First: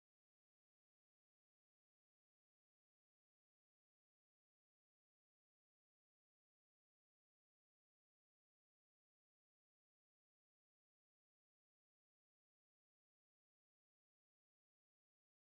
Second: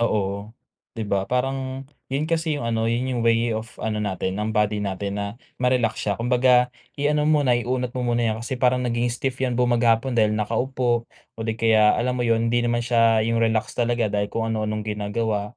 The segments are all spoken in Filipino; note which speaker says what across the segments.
Speaker 1: Oo, di ba parang yun kasi yung ano, yun yung way of ano natin ang body natin na ma-relax siya. Kumbaga, i ano mo na i-unat mo muna yan kasi parang nagiging stiff yan mag-hapon dahil nakaupo o di kaya alam mo yun, hindi naman siya yung relax talaga dahil kung ano-anong ginagawa.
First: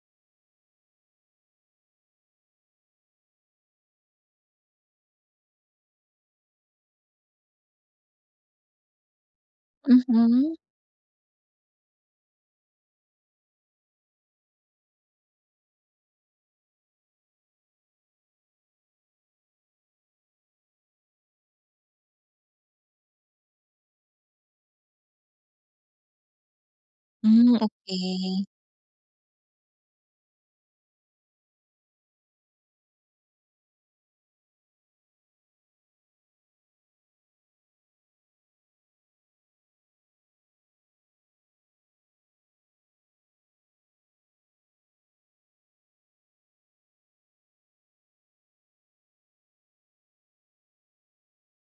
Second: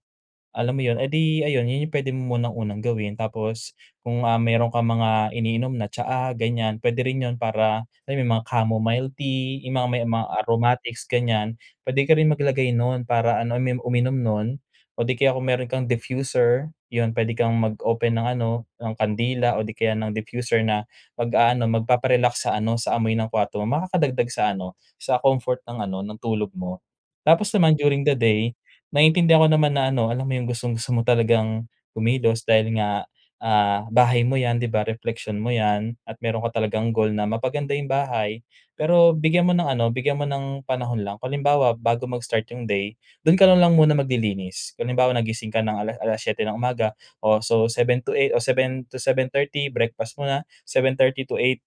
Speaker 1: Alam mo yun eh di ayun yun pwede mo munang unang gawin tapos, kung ah, meron kang mga iniinom na tsaa ganyan pwede rin yun para alam mo yun mga chamomile tea, yung mga may mga
Speaker 2: Mhm.
Speaker 1: aromatics ganyan, pwede ka rin mag-lagay nun para ano, uminom nun o di kaya kung meron kang diffuser yun pwede kang mag open ng ano, ng kandila o di kaya ng diffuser na mag-aano magpapa-relax sa ano sa amoy ng kwarto mo. Makaka-dagdag sa ano sa comfort ng ano, ng tulog mo. Tapos
Speaker 2: Hmm,
Speaker 1: naman during the
Speaker 2: okey.
Speaker 1: day, naiintindihan ko naman na ano, alam mo yung gustong-gusto mo talagang kumilos dahil nga, ah, bahay mo yan di ba? Repleksyon mo yan at meron ka talagang goal na mapa-ganda yung bahay pero bigyan mo ng ano, bigyan mo ng panahon lang. Kung halimbawa bago mag-start yung day, dun ka na lang muna mag-lilinis, kung halimbawa nagising ka ng ala 7:00 ng umaga o so 7:00 to 8:00 o 7:00 to 7:30 breakfast muna, 7:30 to 8:00,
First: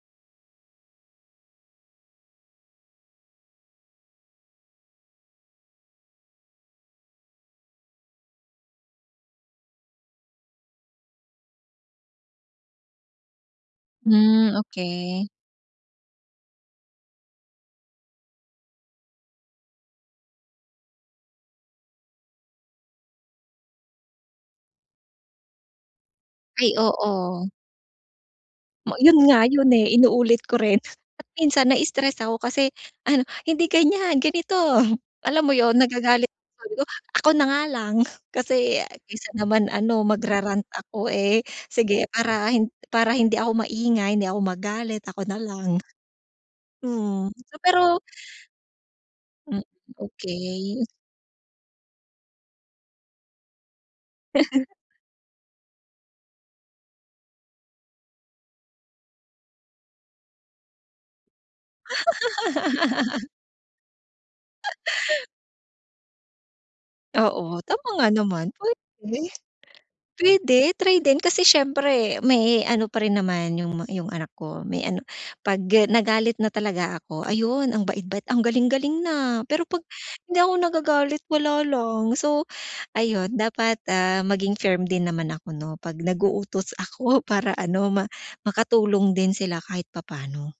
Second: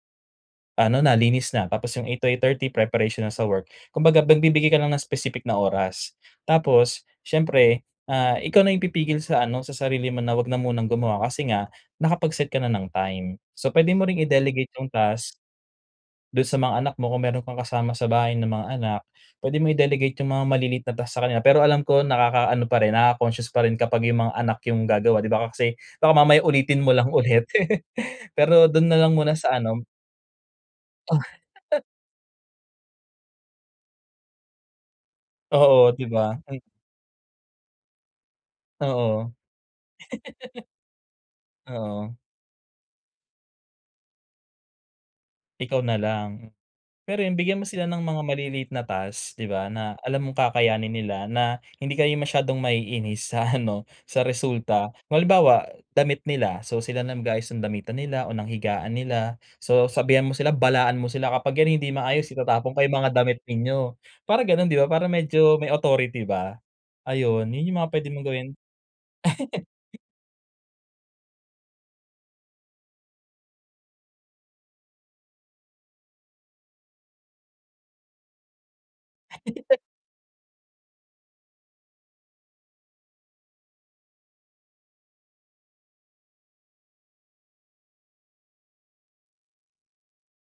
Speaker 1: ano na linis na tapos yung 8:00 to 8:30 preparation na sa work. Kumbaga nagbibigay ka lang ng specific na oras, tapos, siyempre ah, ikaw na yung pipigil sa ano, sa sarili mo na wag na munang gumawa kasi nga, nakapag-set ka na ng time. So pwede mo ring
Speaker 2: Hmm,
Speaker 1: i-delegate yung
Speaker 2: okey.
Speaker 1: task. Dun sa mga anak mo kung meron kang kasama sa bahay ng mga anak, pwede mo i-delegate yung mga maliliit na task sa kanila pero alam ko nakaka-ano pa rin nakaka-conscious parin kapag yung mga anak yung gagawa di ba? Kasi baka mamaya
Speaker 2: Ay,
Speaker 1: ulitin mo lang
Speaker 2: oo.
Speaker 1: ulit pero dun
Speaker 2: Oh
Speaker 1: nalang
Speaker 2: yun
Speaker 1: muna
Speaker 2: nga,
Speaker 1: sa
Speaker 2: yun
Speaker 1: ano
Speaker 2: eh, inuulit ko rin at minsan na-istress ako kasi ano, "hindi ganyan, ganito," alam mo yun?
Speaker 1: Oo di
Speaker 2: Nagagalit
Speaker 1: ba?
Speaker 2: ako
Speaker 1: Hmm.
Speaker 2: sabi ko, "Ako na nga lang," kasi kaysa
Speaker 1: Oo.
Speaker 2: naman ano mag-rarant ako eh, sige
Speaker 1: Oo.
Speaker 2: para hin para hindi ako maingay, hindi ako magalit, ako nalang.
Speaker 1: Ikaw na lang? Pero
Speaker 2: Mhm,
Speaker 1: yun,
Speaker 2: so
Speaker 1: bigyan mo sila ng
Speaker 2: pero
Speaker 1: mga maliliit na task 'di
Speaker 2: Hmm,
Speaker 1: ba na alam mong
Speaker 2: okey.
Speaker 1: kakayanin nila, na hindi kayo masyadong ma-iinis sa ano sa resulta. Kung halimbawa, damit nila so sila na mag-aayos ng damitan nila o ng higaan nila. So sabihan mo sila, balaan mo sila kapag yan hindi maayos itatapon ko yung mga damit ninyo, para ganon di ba? Parang medyo may authority ba. Ayun,
Speaker 2: Oo
Speaker 1: yun yung
Speaker 2: tama
Speaker 1: mga
Speaker 2: nga
Speaker 1: pwede mo
Speaker 2: naman
Speaker 1: gawin
Speaker 2: pwede pwede try din kasi siyempre may ano pa rin naman yung ma yung anak ko may ano, pag nagalit na talaga ako ayun ang bait-bait, ang galing-galing na. Pero kapag hindi ako nagagalit wala lang, so ayun dapat ah, maging firm din naman ako no, pag nag-uutos ako para ano, ma makatulong din sila kahit papaano.